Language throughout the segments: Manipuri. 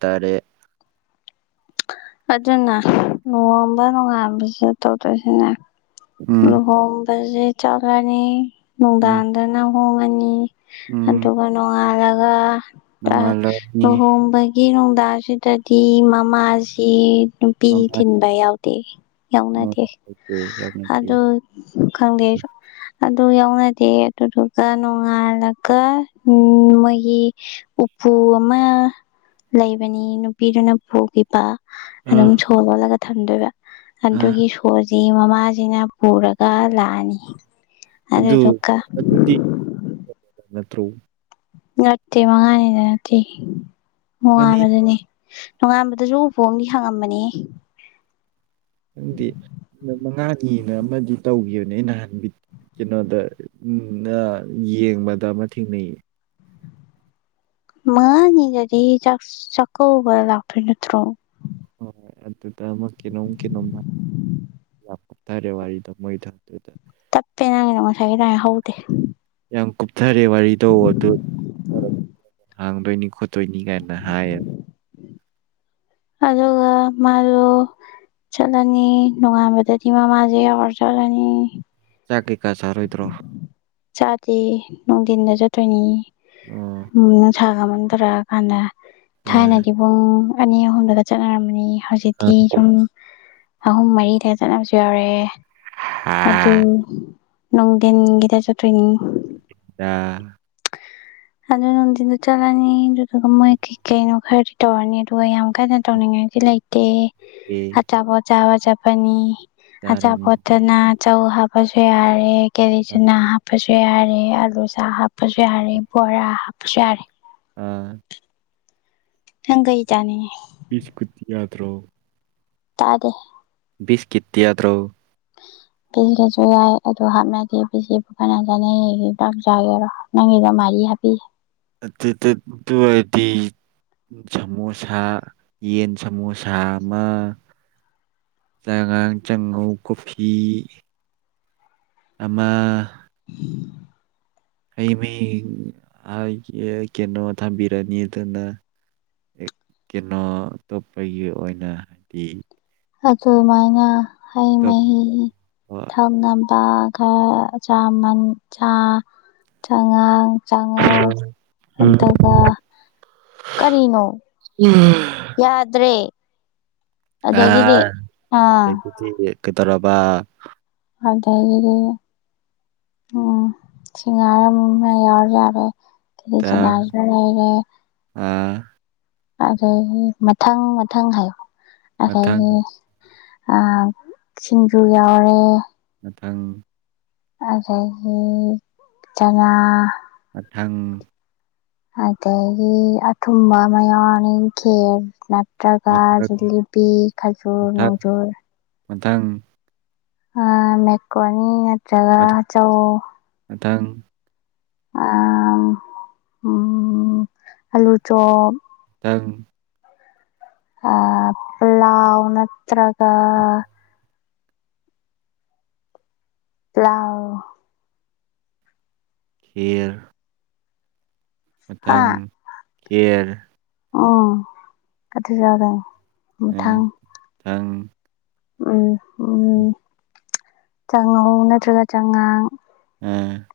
ꯇ꯭ꯔꯦꯠ ꯑꯗꯨꯅ ꯅꯣꯡꯉꯥꯟꯕ ꯅꯣꯡꯉꯥꯥꯟꯕꯁꯨ ꯇꯧꯗꯣꯏꯁꯤꯅꯦ ꯎꯝ ꯍꯣꯡꯕꯁꯦ ꯆꯠꯂꯅꯤ ꯎꯝ ꯅꯨꯡꯗꯥꯡꯗꯅ ꯍꯣꯡꯉꯅꯤ ꯎꯝ ꯑꯗꯨꯒ ꯅꫭꯡꯉꯥꯜꯂꯒ ꯑ ꯅꯣꯡꯉꯥꯜꯂꯅꯤ ꯂꯨꯍꯣꯡꯕꯩ ꯌꯦ ꯅꯨꯡꯗꯥꯡꯁꯤꯗꯗꯤ ꯃꯃꯥꯁꯤ ꯄꯤ ꯃꯃꯜ ꯊꯤꯟꯕ ꯌꯥꯎꯗꯦ ꯌꯥꯎꯅꯗꯦ ꯂꯩꯇꯦ ꯌꯥꯝ ꯂꯩꯇꯦ ꯍꫭꯏ ꯈꯪꯗꯦ ꯑꯩꯁꯨ ꯑꯗꯨ ꯌꯥꯎꯅꯗꯦ ꯑꯗꯨꯗꯨꯒ ꯅꯣꯡꯉꯥꯜꯂꯒ ꯎꯝ ꯃꯣꯏꯒꯤ ꯎꯄꯨ ꯑꯃ ꯂꯩꯕꯅꯤ ꯅꯨꯄꯤꯗꯨꯅ ꯄꯨꯒꯤ ꯕ ꯑꯗꯨꯝ ꯑꯥ ꯁꯣꯔ ꯂꯣꯜꯂꯒ ꯊꯝꯗꯣꯏꯕ ꯑꯥ ꯑꯗꯨꯒꯤ ꯁꯣꯁꯤ ꯃꯃꯥꯁꯤ ꯁꯤꯅ ꯄꯨꯔꯒ ꯂꯥꯛꯑꯅꯤ ꯑꯗꯨ ꯑꯗꯨꯗꯨꯒ ꯑꯗꯨꯗꯤ [unintelligible] ꯅꯠꯇ꯭ꯔꯣ ꯅꯠꯇꯦ ꯃꯉꯥꯅꯤꯗ ꯅꯠꯇꯦ ꯃꯥꯅꯤ ꯅꯨꯡꯉꯥꯡꯕꯗꯅꯤ ꯅꯣꯡꯉꯥꯟꯕꯗꯁꯨ ꯎꯄꯨ ꯑꯃꯗꯤ ꯍꯪꯉꯝꯕꯅꯤꯍꯦ ꯈꯪꯗꯦ ꯅꯨꯃꯤꯠ ꯃꯉꯥꯅꯤꯅ ꯑꯃꯗꯤ ꯇꯧꯈꯤꯕꯅꯦ ꯅꯍꯥꯟ ꯚꯤ ꯀꯩꯅꯣꯗ ꯌꯦꯡꯕꯗ ꯑꯃ ꯊꯦꯡꯅꯩꯌꯦ ꯃꯉꯥꯅꯤꯗꯗꯤ ꯆꯥꯛ ꯆꯥꯛꯀꯧꯕ ꯂꯥꯛꯇꯣꯏ ꯅꯠꯇ꯭ꯔꯣ ꯍꯣꯏ ꯍꯣꯏ ꯑꯗꯨꯗ ꯑꯃ ꯀꯩꯅꯣꯝ ꯀꯩꯅꯣꯝꯃ ꯌꯥꯝ ꯀꯨꯞꯊꯔꯦ ꯋꯥꯔꯤꯗꫭ ꯃꯣꯏ ꯊꯝꯗꯨꯗꯥ ꯇꯞꯄꯦ ꯅꯪꯅꯒꯤꯗꫭ ꯉꯁꯥꯏꯒꯤ ꯗꯥꯏꯅ ꯍꯧꯗꯦ ꯌꯥꯝ ꯀꯨꯞꯊꯔꯦ ꯋꯥꯔꯤꯗꯣ ꯑꯗꯨ [unintelligible] ꯍꯥꯡꯗꯣꯏꯅꯤ ꯈꯣꯠꯇꯣꯏꯅꯤ ꯀꯥꯏꯅ ꯍꯥꯏꯌꯦꯕ ꯑꯗꯨꯒ ꯃꯥꯗꯨ ꯆꯠꯂꯅꯤ ꯅꯣꯡꯉꯥꯟꯕꯗꯗꯤ ꯃꯃꯥꯁꯦ ꯌꯥꯎꯔꯥ ꯆꯠꯂꯅꯤ ꯆꯥꯛ ꯀꯩꯀꯥ ꯆꯥꯔꯣꯏꯗ꯭ꯔꯣ ꯆꯥꯗꯦ ꯅꯨꯡꯊꯤꯟꯗ ꯆꯠꯇꯣꯏꯅꯤ ꯑꯣ ꯅꯨꯡꯁꯥꯒ ꯃꯝꯊꯔꯛꯑ ꯀꯥꯟꯗ ꯑ ꯊꯥꯏꯅꯗꯤ ꯄꯨꯡ ꯑꯅꯤ ꯑꯍꯨꯝꯗꯨꯒ ꯆꯠꯅꯔꯝꯕꯅꯤ ꯑ ꯍꯧꯖꯤꯛꯇꯤ ꯌꯨꯝ ꯑꯍꯨꯝ ꯃꯔꯤ ꯍꯦꯟ ꯆꯠꯅꯕꯁꯨ ꯌꯥꯎꯔꯛꯑꯦ ꯑꯗꯨ ꯍꯥ ꯅꯣꯡꯗꯤꯟ ꯒꯤꯗꯥ ꯆꯠꯇꯣꯏꯅꯤ [unintelligible] ꯑꯗꯨ ꯅꯨꯡꯊꯤꯟꯗ ꯆꯠꯂꯅꯤ ꯑꯗꯨꯗꯨꯒ ꯃꯥꯏ ꯀꯩꯀꯩꯅꯣ ꯈꯔꯗꯤ ꯇꯧꯔꯅꯤ ꯑꯗꯨꯒ ꯌꯥꯝ ꯀꯟꯅ ꯇꯧꯅꯤꯡꯉꯥꯏꯗꯤ ꯂꯩ ꯑꯦ ꯑꯆꯥꯄꯣꯠ ꯆꯥꯕ ꯆꯠꯄꯅꯤ ꯑꯆꯥꯄꯣꯠꯇꯨꯅ ꯆꯧ ꯍꯥꯞꯄꯁꯨ ꯌꯥꯔꯦ ꯀꯦꯔꯤ ꯕꯤꯁꯀꯨꯠꯇꯤ ꯆꯅꯥ ꯍꯥꯞꯄꯁꯨ ꯌꯥꯔꯦ ꯑꯥꯂꯨ ꯁꯥꯛ ꯍꯥꯞꯄꯁꯨ ꯌꯥꯔꯦ ꯕꯣꯔꯥ ꯍꯥꯞꯄꯖꯨ ꯌꯥꯔꯦ ꯑꯥ ꯅꯪ ꯀꯩ ꯆꯥꯅꯤꯡꯏ ꯕꯤꯁꯀꯨꯗꯤ ꯌꯥꯇ꯭ꯔꯣ ꯇꯥꯗꯦ ꯕꯤꯁꯀꯤꯠꯇꯤ ꯌꯥꯗ꯭ꯔꯣ ꯄꯤꯔꯖꯨ ꯌꯥꯏ ꯑꯗꯨ ꯍꯥꯞꯅꯗꯦ ꯕꯤꯁꯀꯨꯠꯄꯨ ꯀꯅꯥ ꯆꯥꯅꯩꯌꯦꯒꯦ ꯗꯥꯛ ꯆꯥꯒꯦꯔꯣ ꯅꯪꯒꯤꯗ ꯃꯔꯤ ꯍꯥꯞꯄꯤꯒꯦ ꯑꯇꯨ ꯇꯨꯠ ꯇꯨ ꯑꯣꯏꯔꯗꯤ ꯁꯃꯣꯁꯥ ꯌꯦꯟ ꯁꯃꯣꯁꯥ ꯑꯃ ꯆꯉꯥꯡ ꯆꯉꯧ ꯀꯣꯐꯤ ꯑꯃ ꯍꯩꯃꯍꯤ ꯑꯥ ꯑꯩ ꯀꯩꯅꯣ ꯊꯝꯕꯤꯔꯅꯤ ꯑꯗꯨꯅ ꯀꯩꯅꯣ ꯑꯇꯣꯞꯄꯒꯤ ꯑꯣꯏꯅ ꯍꯥꯏꯗꯤ ꯑꯗꯨꯃꯥꯏꯅ ꯍꯩ ꯑꯇꯣꯞꯄ ꯃꯍꯤ ꯊꯛꯅꯕꯒ ꯈꯔ ꯆꯥꯃꯟ ꯆꯥ ꯆꯥꯉꯥꯡ ꯆꯥꯉꯧ ꯑꯗꯨꯒ ꯀꯔꯤꯅꯣ [unintelligible] ꯌꯥꯗ꯭ꯔꯦ ꯑꯗꯒꯤꯗꯤ ꯑꯥ [unintelligible] ꯀꯩꯗꯧꯔꯕ [unintelligible] ꯎꯝ ꯁꯤꯡꯒꯔ ꯑꯃ ꯃꯝ ꯌꯥꯎꯔꯖꯨ ꯌꯥꯔꯦ ꯑꯗꯨꯗꯩ ꯀꯤꯂꯤꯆꯅꯥꯖꯨ ꯂꯩꯔꯦ ꯑꯗꯒꯤ ꯃꯊꯪ ꯃꯊꯪ ꯍꯥꯏꯌꯣ ꯃꯊꯪ ꯑꯗꯒꯤ ꯑꯥ ꯁꯤꯡꯖꯨ ꯌꯥꯎꯔꯦ ꯃꯊꯪ ꯑꯗꯒꯤ ꯆꯥꯉꯥꯡ ꯃꯊꯪ ꯑꯗꯒꯤ ꯊꯨꯝꯕꯥ ꯑꯃ ꯌꯥꯎꯔꯅꯤ ꯈꯦꯔ ꯇ꯭ꯔꯒꯥ ꯃꯊꯛ ꯖꯤꯂꯤꯕꯤ ꯈꯖꯨꯔ ꯃꯊꯛ ꯅꯣꯡꯖꯨꯔ ꯃꯊꯪ ꯑꯥ ꯃꯦꯛꯀꯣꯅꯤ ꯅꯠꯇ꯭ꯔꯒ ꯃꯊꯪ ꯆꯧ ꯃꯊꯪ ꯑꯥ ꯎꯝ ꯑꯂꯨ ꯆꯣꯞ ꯇꯪ ꯑꯥ ꯄ꯭ꯂꯥꯎ ꯅꯠꯇ꯭ꯔꯒ [unintelligible] ꯈꯤꯔ ꯍꯥ ꯃꯊꯪ ꯈꯤꯔ ꯎꯝ ꯑꯗꯨ ꯆꯥꯗꯣꯏꯅꯤ ꯃꯊꯪ ꯊꯪ ꯎꯝ ꯎꯝ ꯆꯥꯉꯧ ꯅꯠꯇ꯭ꯔꯒ ꯆꯉꯥꯡ ꯎꯝ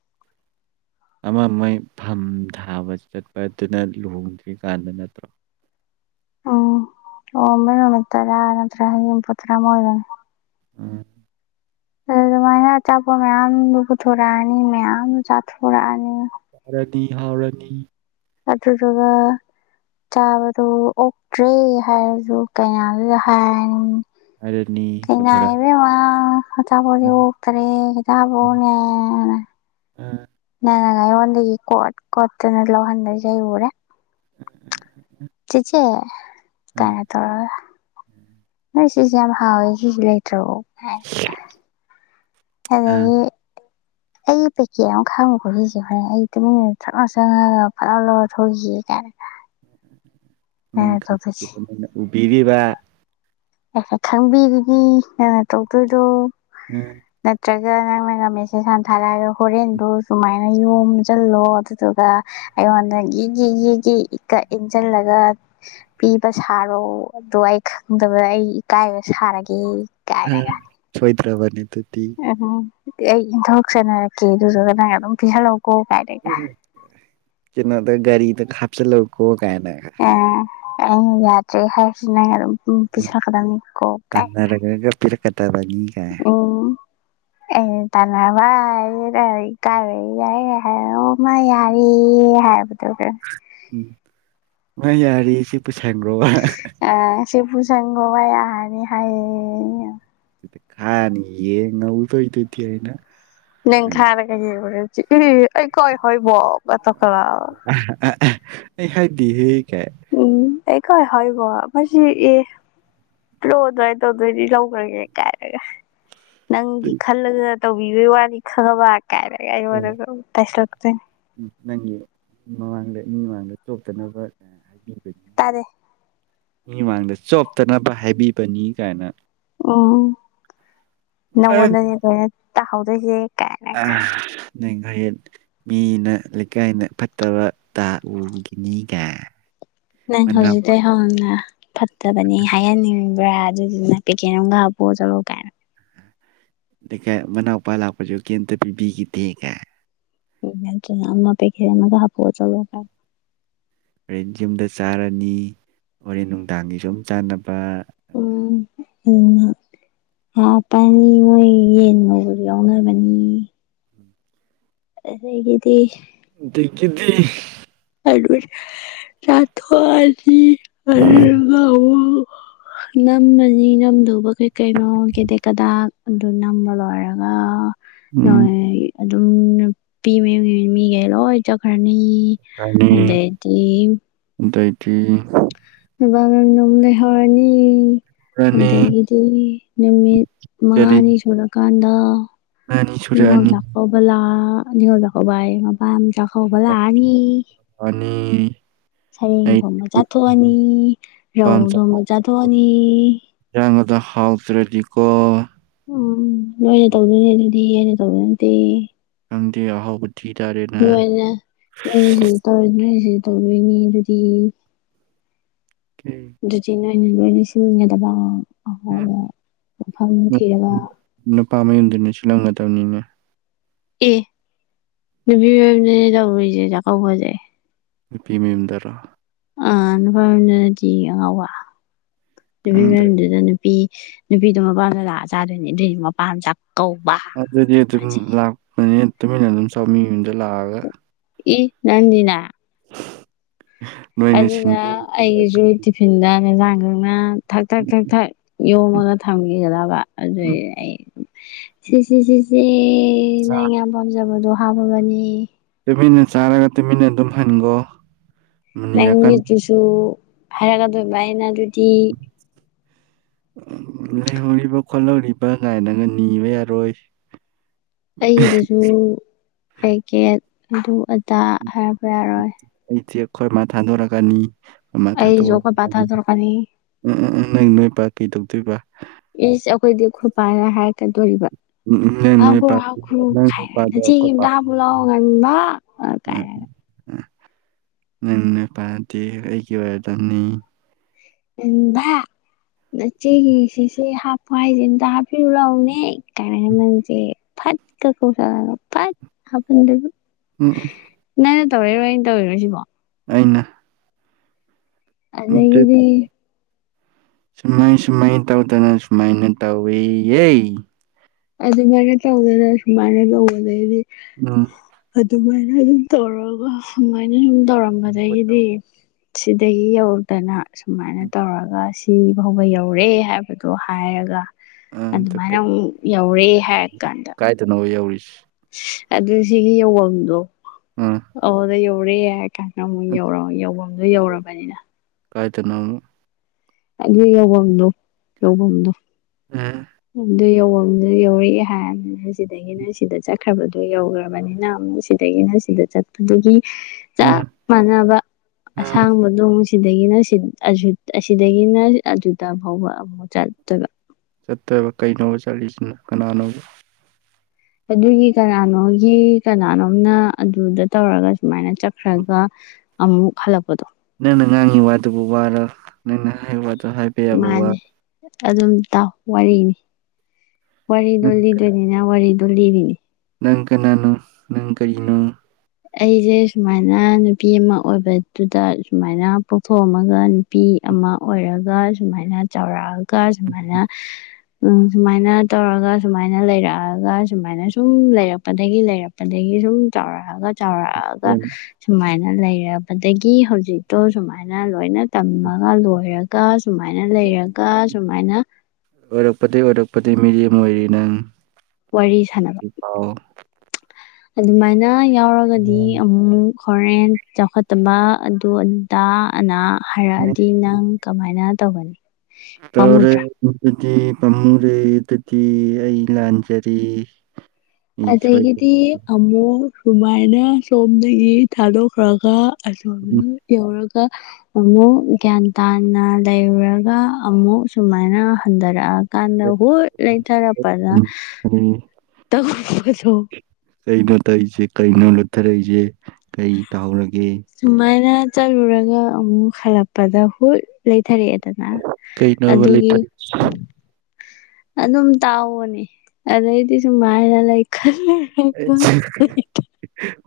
ꯑꯃ ꯃꯣꯏ ꯐꯝ ꯊꯥꯕ ꯆꯠꯄꯗꯨꯅ ꯂꯨꯍꯣꯡꯗ꯭ꯔꯤꯀꯥꯟꯗ ꯅꯠꯇ꯭ꯔꯣ ꯎꯝ ꯑꯣꯃꯦ ꯎ ꯇꯔ [unintelligible] [unintelligible] ꯅꯠꯇ꯭ꯔ ꯍꯥꯏ ꯏꯄ ꯇꯔꯃ ꯑꯣꯏꯗꯅꯅꯤ [unintelligible] [unintelligible] ꯎꯝ ꯑꯗꯨ ꯑꯗꯨꯃꯥꯏꯅ ꯑꯆꯥꯄꯣꯠ ꯃꯌꯥꯝꯗꯣ ꯄꯨꯊꯣꯔꯛꯑꯅꯤ ꯃꯌꯥꯝ ꯆꯥꯊꯣꯔꯛꯑꯅꯤ ꯑꯗꯧꯗꯤ ꯍꯥꯥꯎꯔꯅꯤ ꯑꯗꯨꯗꯨꯒ ꯆꯥꯕꯗꯨ ꯑꯣꯛꯇ꯭ꯔꯦ ꯍꯥꯏꯔꯁꯨ ꯀꯩꯅꯗꯨꯗ ꯍꯥꯏꯔꯅꯤ ꯍꯥꯏꯔꯅꯤ ꯀꯩ ꯄꯨꯊꯣꯔꯛꯑ ꯏꯕꯦꯝꯃꯥ ꯑꯆꯥꯄꯣꯠ ꯑꯣꯛꯇꯔꯦꯅ [unintelligible] ꯑꯝ ꯅꯪꯅ ꯑꯩꯉꯣꯟꯗꯒꯤ ꯀꯣꯠ ꯀꯣꯠꯇꯅ ꯂꯧꯍꯟꯗꯒꯦ ꯑꯩ ꯎꯔꯦ ꯎꯝ ꯎꯝ ꯎ [inaudible] ꯆꯦꯆꯦ ꯀꯩꯅ ꯇꯧꯔꯒ ꯁꯤꯁꯦ ꯌꯥꯝ ꯍꯥꯎꯋꯦ ꯁꯤꯁꯦ ꯂꯩꯇ꯭ꯔꯣ ꯑꯗꯒꯤ ꯑꯩ ꯄꯦꯀꯦꯠ ꯑꯃ ꯈꯥꯡꯕ ꯈꯣꯠꯂꯤꯁꯦ ꯍꯣꯔꯦꯟ ꯑꯩ ꯇꯨꯃꯤꯟꯅ ꯐꯠ ꯆꯪꯉꯒ ꯐꯠ ꯂꯥꯎ ꯂꯧꯔ ꯊꯣꯛꯈꯤ ꯀꯥꯏꯅ ꯅꯪ ꯅꯪꯅ ꯇꯧꯗꯣꯏꯁꯦ [unintelligible] ꯎꯕꯤꯔꯤꯕ ꯑꯩꯅ ꯈꯪꯕꯤꯔꯤꯅꯤ ꯅꯪꯅ ꯇꯧꯗꯣꯏꯗꯣ ꯎꯝ ꯅꯠꯇ꯭ꯔꯒ ꯅꯪꯅꯒ ꯃꯦꯁꯦꯁ ꯍꯟꯅ ꯊꯥꯔꯛꯑꯒ ꯍꯣꯔꯦꯟꯗꯨ ꯁꯨꯃꯥꯏꯅ ꯅꯣꯡꯃ ꯆꯜꯂꯨꯔꯣ ꯑꯗꯨꯗꯨꯒ ꯑꯩꯉꯣꯟꯗ ꯒꯤꯒꯤ ꯏꯟꯁꯤꯜꯂꯒ ꯄꯤꯕ ꯁꯥꯔꯣ ꯑꯗꯣ ꯑꯩ ꯈꯪꯗꯕꯗ ꯑꯩ ꯏꯀꯥꯏꯕ ꯁꯥꯔꯒꯦ ꯎꯝ ꯀꯥꯏꯅꯒ ꯁꯣꯢꯗ꯭ꯔꯕꯅꯤ ꯑꯗꯨꯗꯤ ꯎꯝ ꯑꯩ ꯏꯟꯊ ꯆꯅꯔꯛꯀꯦ ꯑꯗꯨꯗꯨꯒ ꯅꯪ ꯑꯗꯨꯝ ꯄꯤꯍꯜꯂꯛꯑꯣ ꯀꯥꯏꯅ ꯀꯩꯅꯣꯗ ꯒꯥꯔꯤꯗ ꯍꯥꯥꯞꯆꯜꯂꯣꯀꯣ ꯀꯥꯏꯅ ꯑ ꯑꯩꯅ ꯌꯥꯗ꯭ꯔꯦ ꯍꯥꯏꯁꯤꯅ ꯅꯪ ꯑꯗꯨꯝ ꯎꯝ ꯄꯩꯁꯥ ꯈꯤꯇꯪ ꯈꯥꯇꯪ ꯇꯥꯟꯅꯔꯒ ꯄꯤꯔꯛꯀꯗꯕꯅꯤ ꯀꯥꯏ [unintelligible] ꯎꯝ ꯑꯦ ꯇꯥꯟꯚꯥꯏ ꯀ ꯌꯥ [unintelligible] [unintelligible] ꯍꯥꯏ ꯃꯥ ꯌꯥꯔꯤ ꯍꯥꯏ ꯇꯧꯒ꯭ꯔꯦ ꯎꯝ ꯃꯥ ꯌꯥꯔꯤ ꯁꯤ ꯄꯨꯁꯦꯡꯈ꯭ꯔꯣ ꯁꯦ ꯄꯨꯁꯤꯟꯈ꯭ꯔꯣ [unintelligible] [unintelligible] ꯑꯍꯅꯤ ꯍꯥꯏ ꯁꯤꯗ [unintelligible] ꯍꯥꯟꯅ ꯌꯦꯡ ꯉꯧꯗꯣꯏꯗꯨꯗꯤ ꯑꯩꯅ ꯅꯪ ꯑꯩ ꯊꯔꯒ ꯌꯦꯡꯎꯔꯒ ꯑꯩ ꯀꯣꯏ ꯍꯣꯏꯕ ꯀꯥꯢꯅ ꯇꯧꯈꯠꯂꯛꯑꯕ ꯑꯩ ꯍꯥꯢꯗꯦꯍꯦ ꯒꯥꯢꯅ ꯎꯝ ꯑꯩꯥ ꯀꯥꯢ ꯍꯥꯢꯕ ꯃꯥꯁꯤꯗꯤ ꯄꯤꯔꯛꯑꯣ ꯑꯗꯨꯥꯏꯅ ꯇꯧꯗꯣꯏ ꯒꯣꯢꯔꯗꯤ ꯂꯧꯈ꯭ꯔꯒꯦ ꯀꯥꯏꯔꯒ ꯅꯪꯒꯤ ꯈꯜꯂꯒ ꯇꯧꯕꯤꯕꯒꯤ ꯋꯥꯔꯤ ꯈꯪꯕ ꯀꯥꯏꯔꯒ ꯑꯩꯉꯣꯟꯗ ꯑꯃꯨꯛ ꯇꯥꯏꯁꯜꯂꯛꯇꯣꯏꯅꯦ ꯎꯝ ꯅꯪꯒꯤ ꯃꯃꯥꯡꯗ ꯃꯤ ꯃꯃꯥꯡꯗ ꯆꯣꯞꯇꯅꯕ ꯍꯥꯏꯕꯤꯕꯅꯤ ꯇꯥꯔꯦ ꯃꯤꯃꯥꯡꯗ ꯆꯣꯞꯇꯅꯕ ꯍꯥꯏꯕꯤꯕꯅꯤ ꯀꯥꯏꯅ ꯎꯝ ꯅꯉꯣꯟꯗꯅꯦ ꯂꯣꯏꯅ ꯇꯥꯍꯧꯗꯣꯏꯁꯦ ꯀꯥꯏꯅ ꯑ [unintelligible] [unintelligible] ꯅꯦꯡꯉꯌꯦ ꯃꯤꯅ ꯂꯩꯀꯥꯏꯅ ꯐꯠꯇꯕ ꯇꯥ ꯎꯒꯤꯅꯤꯒꯥꯢꯅ ꯅꯪ ꯍꯧꯖꯤꯛꯇꯩ ꯍꯧꯅ ꯐꯠꯇꯕꯅꯤ ꯍꯥꯏꯍꯟꯅꯤꯡꯕ꯭ꯔꯥ ꯑꯗꯨꯗꯨꯅ ꯄꯦꯀꯦꯠ ꯑꯃꯒ ꯍꯥꯞꯄꯛꯑꯣ ꯆꯠꯂꯣ ꯀꯥꯏꯅ [unintelligible] ꯃꯅꯥꯎꯄꯥ ꯂꯥꯛꯄꯁꯨ ꯀꯔꯤꯝꯇ ꯄꯤꯕꯤꯈꯤꯗꯦ ꯒꯥꯏ [unintelligible] ꯍꯥꯄꯣ ꯆꯠꯂꯣ ꯀꯥꯏꯅ ꯍꯣꯔꯦꯟ ꯌꯨꯝꯗ ꯆꯥꯔꯅꯤ ꯍꯣꯔꯦꯟ ꯅꯨꯡꯗꯥꯡꯒꯤꯁꯨ ꯑꯝꯨꯛ ꯆꯥꯅꯕ ꯎꯝ [unintelligible] [unintelligible] ꯌꯥꯎꯅꯕꯅꯤ ꯑꯗꯒꯤꯗꯤ ꯑꯗꯒꯤꯗꯤ [unintelligible] ꯆꯥꯊꯣꯛꯑꯅꯤ ꯑꯗꯨꯗꯨꯒ ꯑꯃꯨꯛ ꯅꯝꯃꯅꯤ ꯅꯝꯗꯧꯕ ꯀꯩ ꯀꯩꯅꯣ ꯀꯦꯗꯦꯛ ꯀꯗꯥꯛ ꯑꯗꯨ ꯅꯝꯕ ꯂꯣꯏꯔꯒ ꯅꯣꯏ ꯎꯝ ꯑꯗꯨꯝ ꯅꯨꯄꯤ ꯃꯌꯨꯝꯒꯤ ꯃꯤꯒꯩ ꯂꯣꯏ ꯆꯠꯈ꯭ꯔꯅꯤ ꯑꯗꯩꯗꯤ [unintelligible] ꯑꯗꯨꯑꯣꯏꯗꯤ [unintelligible] ꯂꯩꯍꯧꯔꯅꯤ ꯔꯥꯅꯤ ꯑꯗꯒꯤꯗꯤ ꯅꯨꯃꯤꯠ ꯀꯔꯤ ꯃꯉꯥꯅꯤ ꯁꯨꯔꯀꯥꯟꯗ ꯑꯅꯤ ꯅꯤꯉꯣꯟ ꯁꯨꯔꯛꯑꯅꯤ ꯆꯀꯧꯕ ꯂꯥꯛ ꯅꯤꯉꯣꯟ ꯆꯥꯀꯧꯕꯌꯦ ꯃꯄꯥꯝ ꯆꯥꯀꯧꯕ ꯂꯥꯛꯑꯅꯤ ꯑꯅꯤ ꯁꯔꯦꯡ ꯑꯩ ꯊꯣꯡꯕ ꯆꯥꯊꯣꯛꯑꯅꯤ ꯔꯧ ꯊꯣꯡꯕ ꯆꯥꯊꯣꯛꯑꯅꯤ ꯏꯟꯖꯥꯡꯒꯗꯣ ꯍꯥꯎꯇ꯭ꯔꯗꯤꯀꯣ ꯎꯝ ꯅꯣꯏꯅ ꯇꯧꯗꯣꯏꯅꯦ ꯑꯗꯨꯗꯤ ꯑꯩꯅ ꯇꯧꯗꯣꯏ ꯅꯠꯇꯦ ꯅꯪꯗꯤ ꯑꯍꯥꯎꯕ ꯊꯤꯇꯥꯔꯦꯅꯦ ꯅꯣꯏꯅ ꯅꯣꯏꯅ [unintelligible] ꯇꯧꯗꯣꯏꯅꯤ ꯑꯗꯨꯗꯤ ꯎꯝ ꯑꯗꯨꯗꯤ ꯅꯣꯏꯅ ꯂꯣꯏꯅ ꯁꯤꯟꯒꯗꯕ ꯑꯐꯕ ꯃꯐꯝ ꯅꯨꯞ ꯊꯤꯔꯒ ꯅꯨꯄꯥ ꯃꯌꯨꯝꯗꯨꯅꯁꯨ [unintelligible] ꯑꯦ ꯅꯨꯄꯤ ꯃꯌꯨꯝꯗꯅꯦ ꯇꯧꯔꯤꯖꯦ ꯆꯥꯀꯧꯕꯖꯦ ꯅꯨꯄꯤ ꯃꯌꯨꯝꯗꯔꯣ ꯑ ꯅꯨꯄꯥ ꯃꯌꯨꯝꯗ ꯅꯠꯇꯦ ꯑꯉꯥꯎꯕ ꯅꯨꯄꯤ ꯈꯪꯗ꯭ꯔꯦ ꯃꯌꯨꯝꯗꯨꯗꯅꯦ ꯅꯨꯄꯤ ꯅꯨꯄꯤꯗꯣ ꯃꯄꯥꯝꯗ ꯂꯥꯛꯑ ꯆꯥꯗꯣꯏꯅꯤ ꯑꯗꯨꯏꯅꯤ ꯃꯄꯥꯝ ꯆꯥꯛ ꯀꯧꯕ ꯑꯗꯨꯗꯤ ꯑꯗꯨꯝ ꯂꯥꯛꯄꯅꯤ ꯇꯨꯃꯤꯟꯅ ꯑꯗꯨꯝ ꯆꯥꯎ ꯃꯤ ꯃꯌꯨꯝꯗ ꯂꯥꯛꯑꯒ ꯑꯦ ꯅꯪꯗꯤꯅ ꯅꯣꯏꯅ ꯑꯗꯨꯅ ꯁꯤꯟꯕꯤꯔ ꯑꯩꯒꯤꯁꯨ ꯇꯤꯐꯤꯟꯗ ꯅꯁꯥꯅꯈꯪꯅ ꯊꯛ ꯊꯛ ꯊꯛ ꯊꯛ ꯌꯣꯝꯃꯒ ꯊꯝꯈꯤꯒꯗꯕ ꯎꯝ ꯑꯗꯨꯏ ꯑꯩ ꯁꯤꯁꯤ ꯁꯤꯁꯤ ꯁꯤ ꯅꯪ ꯆꯥ- ꯌꯥꯝ ꯄꯥꯝꯖꯕꯗꯣ ꯍꯥꯞꯄꯕꯅꯤ ꯇꯨꯃꯤꯟꯅ ꯆꯥꯔꯒ ꯇꯨꯃꯤꯟꯅ ꯑꯗꯨꯝ ꯍꯟꯒꯣ ꯅꯪꯒꯤꯗꯨꯖꯨ ꯍꯥꯏꯔꯛꯀꯗꯣꯏꯕ [unintelligible] ꯑꯗꯨꯗꯤ [inaudible] ꯂꯩꯍꯧꯔꯤꯕ ꯈꯣꯠꯍꯧꯔꯤꯕ ꯀꯥꯏꯅꯒ ꯅꯤꯕ ꯌꯥꯔꯣꯏ ꯑꯩꯒꯤꯗꯖꯨ ꯄꯦꯛꯀꯦꯠ ꯑꯗꯨ ꯑꯗꯥ ꯍꯥꯏꯔꯛꯄ ꯌꯥꯔꯣꯏ ꯑꯩꯗꯤ ꯑꯩꯈꯣꯏ ꯃꯥ ꯊꯥꯗꯣꯔꯛꯀꯅꯤ ꯑꯩꯈꯣꯏꯃꯥ ꯑꯩꯁꯨ ꯑꯩꯈꯣꯏ ꯄꯥ ꯊꯥꯗꯣꯛꯑꯅꯤ ꯊꯥꯗꯣꯔꯛꯀꯅꯤ ꯎꯝ ꯎꯝ ꯎꯝ ꯅꯪ ꯅꯣꯏ ꯕꯥ ꯀꯩ ꯇꯧꯗꯣꯏꯕ ꯏꯁ ꯑꯩꯈꯣꯏꯗꯤ ꯈꯣꯏꯄꯥꯅ ꯍꯥꯏꯔꯛꯀꯗꯣꯔꯤꯕ ꯎꯝ ꯎꯝ ꯅꯪ ꯅꯣꯏ ꯄꯥ ꯍꯥꯞꯈꯔꯣ ꯍꯥꯞꯈꯔꯣ ꯅꯪ ꯅꯣꯏ ꯀꯥꯏꯅꯒ ꯄꯥꯗꯣ ꯅꯆꯦꯒꯤ ꯑꯩꯈꯣꯏ ꯄꯥ ꯑꯝꯇꯥ ꯍꯥꯞꯄꯨꯂꯥꯎ ꯉꯥꯟꯕ ꯎꯝ ꯀꯥꯏꯅꯒ ꯎꯝ ꯅꯪ ꯅꯄꯥꯗꯤ ꯑꯩꯒꯤ ꯑꯣꯏꯔꯗꯝꯅꯤ ꯉꯟꯕꯥ ꯅꯆꯦꯒꯤ ꯁꯤꯁ‌ꯦ ꯍꯥꯞ ꯃꯥꯏꯖꯦ ꯑꯝꯇ ꯍꯥꯞꯄꯤꯌꯨ ꯂꯥꯎꯅꯦ ꯀꯥꯏꯅꯒ ꯅꯪꯖꯦ ꯐꯠ ꯀ ꯀꯧꯁꯜꯂꯒ ꯐꯠ ꯍꯥꯞꯐꯟꯗꯣꯏꯕ ꯎꯝ ꯎꯝ ꯅꯪꯅ ꯇꯧꯔꯛꯏꯔꯣ ꯑꯩꯅ ꯇꯧꯔꯤꯔꯣ ꯁꯤꯕꯣ ꯑꯩꯅ ꯑꯗꯒꯤꯗꯤ [unintelligible] ꯁꯨꯃꯥꯏ ꯁꯨꯃꯥꯏ ꯇꯧꯗꯅ ꯁꯨꯃꯥꯏꯅ ꯇꯧꯋꯦꯌꯦ ꯑꯗꯨꯃꯥꯏꯅ ꯇꯧꯗꯅ ꯑꯁꯨꯨꯃꯥꯏꯅ ꯇꯧꯕꯗꯩꯗꯤ ꯎꯝ ꯑꯗꯨꯃꯥꯏꯅ ꯑꯗꯨꯝ ꯇꯧꯔꯒ ꯑꯗꯨꯃꯥꯏꯅ ꯁꯨꯝ ꯇꯧꯔꯝꯕꯗꯒꯤꯗꯤ ꯁꯤꯗꯒꯤ ꯌꯧꯔꯛꯇꯅ ꯁꯨꯃꯥꯏꯅ ꯇꯧꯔꯒ ꯁꯤ ꯐꯧꯕ ꯌꯧꯔꯦ ꯍꯥꯏꯕꯗꯣ ꯍꯥꯏꯔꯒ ꯑ ꯑꯗꯨ ꯑꯗꯨꯃꯥꯏꯅ ꯑꯃꯨꯛ ꯌꯧꯔꯦ ꯍꯥꯏꯔ ꯀꯥꯟꯗ ꯀꯥꯏꯗꯅ‌ꯣꯕ ꯌꯧꯔꯤꯁ ꯑꯗꯨ ꯁꯤꯒꯤ ꯌꯧꯕꯝꯗꯣ ꯑ ꯑꯧꯗ ꯌꯧꯔꯦ ꯀꯥꯟꯗ ꯑꯃꯨꯛ ꯌꯧꯔ ꯌꯧꯕꯝꯗꯣ ꯌꯧꯔꯕꯅꯤꯅ ꯀꯥꯏꯗꯅꯣꯝꯃ ꯑꯗꯨ ꯌꯧꯕꯝꯗꯣ ꯌꯧꯕꯝꯗꯣ ꯑꯦ ꯑꯗꯨ ꯌꯧꯕꯝꯗꯨ ꯌꯧꯔ‌ꯦ ꯍꯥꯏꯔ ꯁꯤꯗꯒꯤꯅ ꯁꯤꯗ ꯆꯛ ꯈ꯭ꯔꯕꯗꯣ ꯌꯧꯒ꯭ꯔꯕꯅꯤꯅ ꯑꯃꯨꯛ ꯁꯤꯗꯒꯤꯅ ꯁꯤꯗ ꯆꯠ ꯑꯗꯨꯒꯤ ꯎꯝ ꯆꯞ ꯃꯥꯟꯅꯕ ꯎꯝ ꯑꯁꯥꯡꯕꯗꯣ ꯑꯃꯨꯛ ꯁꯤꯗꯒꯤꯅ ꯁꯤꯠ ꯑꯁꯤꯠ ꯑꯁꯤꯗꯒꯤꯅ ꯑꯗꯨꯗ ꯐꯥꯎꯕ ꯑꯃꯨꯛ ꯆꯠꯇ‌ꯣꯏꯕ ꯆꯠꯇ‌ꯣꯏꯕ ꯀꯩꯅꯣꯕ ꯆꯠꯂꯤꯁꯤꯅ ꯀꯅꯥꯅꯣꯕ ꯑꯗꯨꯒꯤ ꯀꯅꯥꯅꯣꯒꯤ ꯀꯅꯥꯅꯣꯝꯅ ꯑꯗꯨꯗ ꯇꯧꯔꯒ ꯁꯨꯃꯥꯏꯅ ꯆꯠꯈ꯭ꯔꯒ ꯑꯃꯨꯛ ꯍꯜꯂꯛꯄꯗꯣ ꯅꯪꯅ ꯉꯥꯡꯉꯤ ꯋꯥꯗꯨꯕꯨ ꯋꯥꯔ ꯅꯪꯅ ꯍꯥꯏ ꯋꯥꯗꯨ ꯍꯥꯏ ꯃꯥꯅꯤ ꯑꯗꯨꯝ ꯇꯥꯎ ꯋꯥꯔꯤꯅꯤ ꯋꯥꯔꯤꯗꯣ ꯂꯤꯗꯣꯏꯅꯤ ꯏꯅꯥ ꯋꯥꯔꯤꯗꯨ ꯂꯤꯔꯤꯅꯤ ꯅꯪ ꯀꯅꯥꯅꯣ ꯅꯪ ꯀꯔꯤꯅꯣ ꯑꯩꯖꯦ ꯁꯨꯃꯥꯏꯅ ꯅꯨꯄꯤ ꯑꯃ ꯑꯣꯏꯕꯗꯨꯗ ꯁꯨꯃꯥꯏꯅ ꯄꯣꯛꯊꯣꯛꯑꯝꯃꯒ ꯅꯨꯄꯤ ꯑꯃ ꯑꯣꯏꯔꯒ ꯁꯨꯃꯥꯏꯅ ꯆꯥꯎꯔꯛꯑꯒ ꯁꯨꯃꯥꯏꯅ [inaudible] ꯎꯝ ꯁꯨꯃꯥꯏꯅ ꯇꯧꯔꯒ ꯁꯨꯃꯥꯏꯅ ꯂꯩꯔꯛꯑꯒ ꯁꯨꯃꯥꯏꯅ ꯁꯨꯝ ꯂꯩꯔꯛꯄꯗꯒꯤ ꯂꯩꯔꯛ ꯑꯗꯒꯤ ꯁꯨꯝ ꯆꯥꯎꯔꯛꯑꯒ ꯆꯥꯎꯔꯛꯑꯒ ꯁꯨꯃꯥꯏꯅ ꯂꯩꯔꯕꯗꯒꯤ ꯍꯧꯖꯤꯛꯇꯣ ꯁꯨꯃꯥꯏꯅ ꯂꯣꯏꯅ ꯑꯣꯏꯔꯛꯄꯗꯒꯤꯩ ꯇꯝꯃꯒ ꯂꯣꯏꯔꯒ ꯁꯨꯃꯥꯏꯅ ꯂꯩꯔꯒ ꯁꯨꯃꯥꯏꯅ ꯑꯣꯏꯔꯛꯄꯗꯩ ꯑꯣꯏꯔꯛꯄꯗꯩ ꯃꯤꯔ‌ꯦꯝ ꯑꯣꯏꯔꯤ ꯅꯪ ꯋꯥꯔꯤ ꯁꯥꯟꯅꯕ ꯑꯣ ꯑꯗꯨꯃꯥꯏꯅ ꯌꯥꯎꯔꯒꯗꯤ ꯑꯃꯨꯛ ꯍꯣꯔꯦꯟ ꯆꯥꯎꯈꯠꯇꯕ ꯑꯗꯨ ꯑꯗꯥ ꯑꯅꯥ ꯍꯥꯏꯔꯛꯑꯗꯤ ꯅꯪ ꯀꯃꯥꯏꯅ ꯇꯧꯒꯅꯤ ꯇꯥꯔꯦ ꯄꯥꯝꯃꯨꯗ꯭ꯔꯥ ꯑꯗꯨꯗꯤ ꯄꯥꯝꯃꯨꯔꯦ ꯑꯗꯨꯗꯤ ꯑꯩ ꯂꯥꯟꯖꯔꯦ ꯑꯗꯒꯤꯗꯤ ꯑꯃꯨꯛ ꯁꯨꯃꯥꯏꯅ ꯁꯣꯝꯗꯒꯤ ꯊꯥꯗꯣꯛꯈ꯭ꯔꯒ ꯑꯁꯣꯝꯗ ꯃꯨꯛ ꯌꯧꯔꯒ ꯑꯃꯨꯛ ꯒ꯭ꯌꯥꯟ ꯇꯥꯅ ꯂꯩꯔꯨꯔꯒ ꯑꯃꯨꯛ ꯁꯨꯃꯥꯏꯅ ꯍꯟꯗꯔꯛꯑ ꯀꯥꯟꯗ ꯍꯨꯠ ꯂꯩꯊꯔꯛꯄꯗ ꯎꯝ ꯇꯧꯕꯗꯣ ꯀꯩꯅꯣ ꯇꯧꯏꯖꯦ ꯀꯩꯅꯣ ꯂꯨꯠꯊꯔꯛꯏꯖꯦ ꯀꯩ ꯇꯥꯍꯧꯔꯒꯦ ꯁꯨꯃꯥꯏꯅ ꯆꯠꯔꯨꯔꯒ ꯑꯃꯨꯛ ꯍꯜꯂꯛꯄꯗ ꯍꯨꯠ ꯂꯩꯊꯔꯛꯑꯦꯗꯅ ꯀꯩꯅꯣꯕ ꯑꯗꯨꯒꯤ [inaudible] ꯑꯗꯨꯝ ꯇꯥꯑꯣꯅꯦ ꯑꯗꯩꯗꯤ ꯁꯨꯃꯥꯏꯅ ꯂꯩ ꯈꯜꯂꯦ ꯑꯩ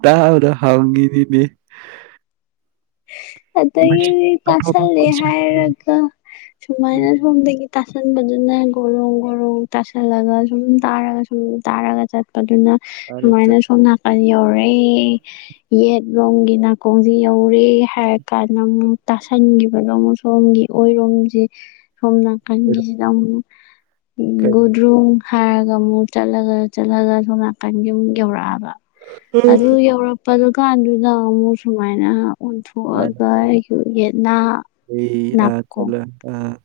ꯇꯥꯕꯔꯥ ꯍꯪꯉꯤꯅꯤꯅꯦ ꯃꯁꯤ ꯑꯗꯒꯤꯗꯤ ꯑꯐꯕ ꯇꯥꯁꯜꯂꯦ ꯀꯣꯏꯁꯟ ꯍꯥꯏꯔꯒ ꯎꯝ ꯁꯨꯃꯥꯏꯅ ꯁꯣꯝꯗꯒꯤ ꯇꯥꯁꯟꯕꯗꯨꯅ ꯒꯣꯔꯣꯡ ꯒꯣꯔꯣꯡ ꯇꯥꯁꯜꯂꯒ ꯁꯨꯝ ꯇꯥꯔꯒ ꯁꯨꯝ ꯇꯥꯔꯒ ꯆꯠꯄꯗꯨꯅ ꯐꯔꯦ ꯁꯨꯃꯥꯏꯅ ꯁꯣꯝ ꯅꯥꯀꯟ ꯌꯧꯔꯛꯑꯦ ꯌꯦꯠꯂꯣꯝꯒꯤ ꯅꯥꯀꯣꯡꯖꯦ ꯌꯧ ꯔꯦ ꯍꯥꯏꯔ ꯀꯥꯟꯗ ꯑꯃꯨꯛ ꯇꯥꯁꯟꯒꯤꯕꯗꯣ ꯑꯃꯨꯛ ꯁꯣꯝꯒꯤ ꯑꯣꯏꯔꯣꯝꯖꯤ ꯁꯣꯝ ꯆꯠꯂꯣꯏꯔꯣ ꯅꯥꯀꯟꯒꯤꯖꯤꯗ ꯑꯃꯨꯛ ꯀꯩ ꯒꯨꯗ꯭ꯔꯨꯡ ꯍꯥꯏꯔꯒ ꯑꯃꯨꯛ ꯆꯠꯂꯒ ꯆꯠꯂꯒ ꯁꯣꯝ ꯅꯥꯀꯟꯒꯤ ꯑꯃꯨꯛ ꯌꯧꯔꯛꯑꯕ ꯑꯗꯨ ꯌꯧꯔꯛꯄꯗꯨ ꯀꯥꯟꯗꯨꯗ ꯑꯃꯨꯛ ꯁꯨꯃꯥꯏꯅ ꯑꯣꯟꯊꯣ ꯑꯗꯨꯃꯥꯏꯅ ꯑꯣꯛꯑꯒ ꯇꯧ ꯑꯩꯖꯨ ꯌꯦꯠꯅꯥ ꯑꯩ ꯑꯥ ꯅꯥꯀꯣꯡ ꯆꯠꯂꯣꯏ ꯑꯥ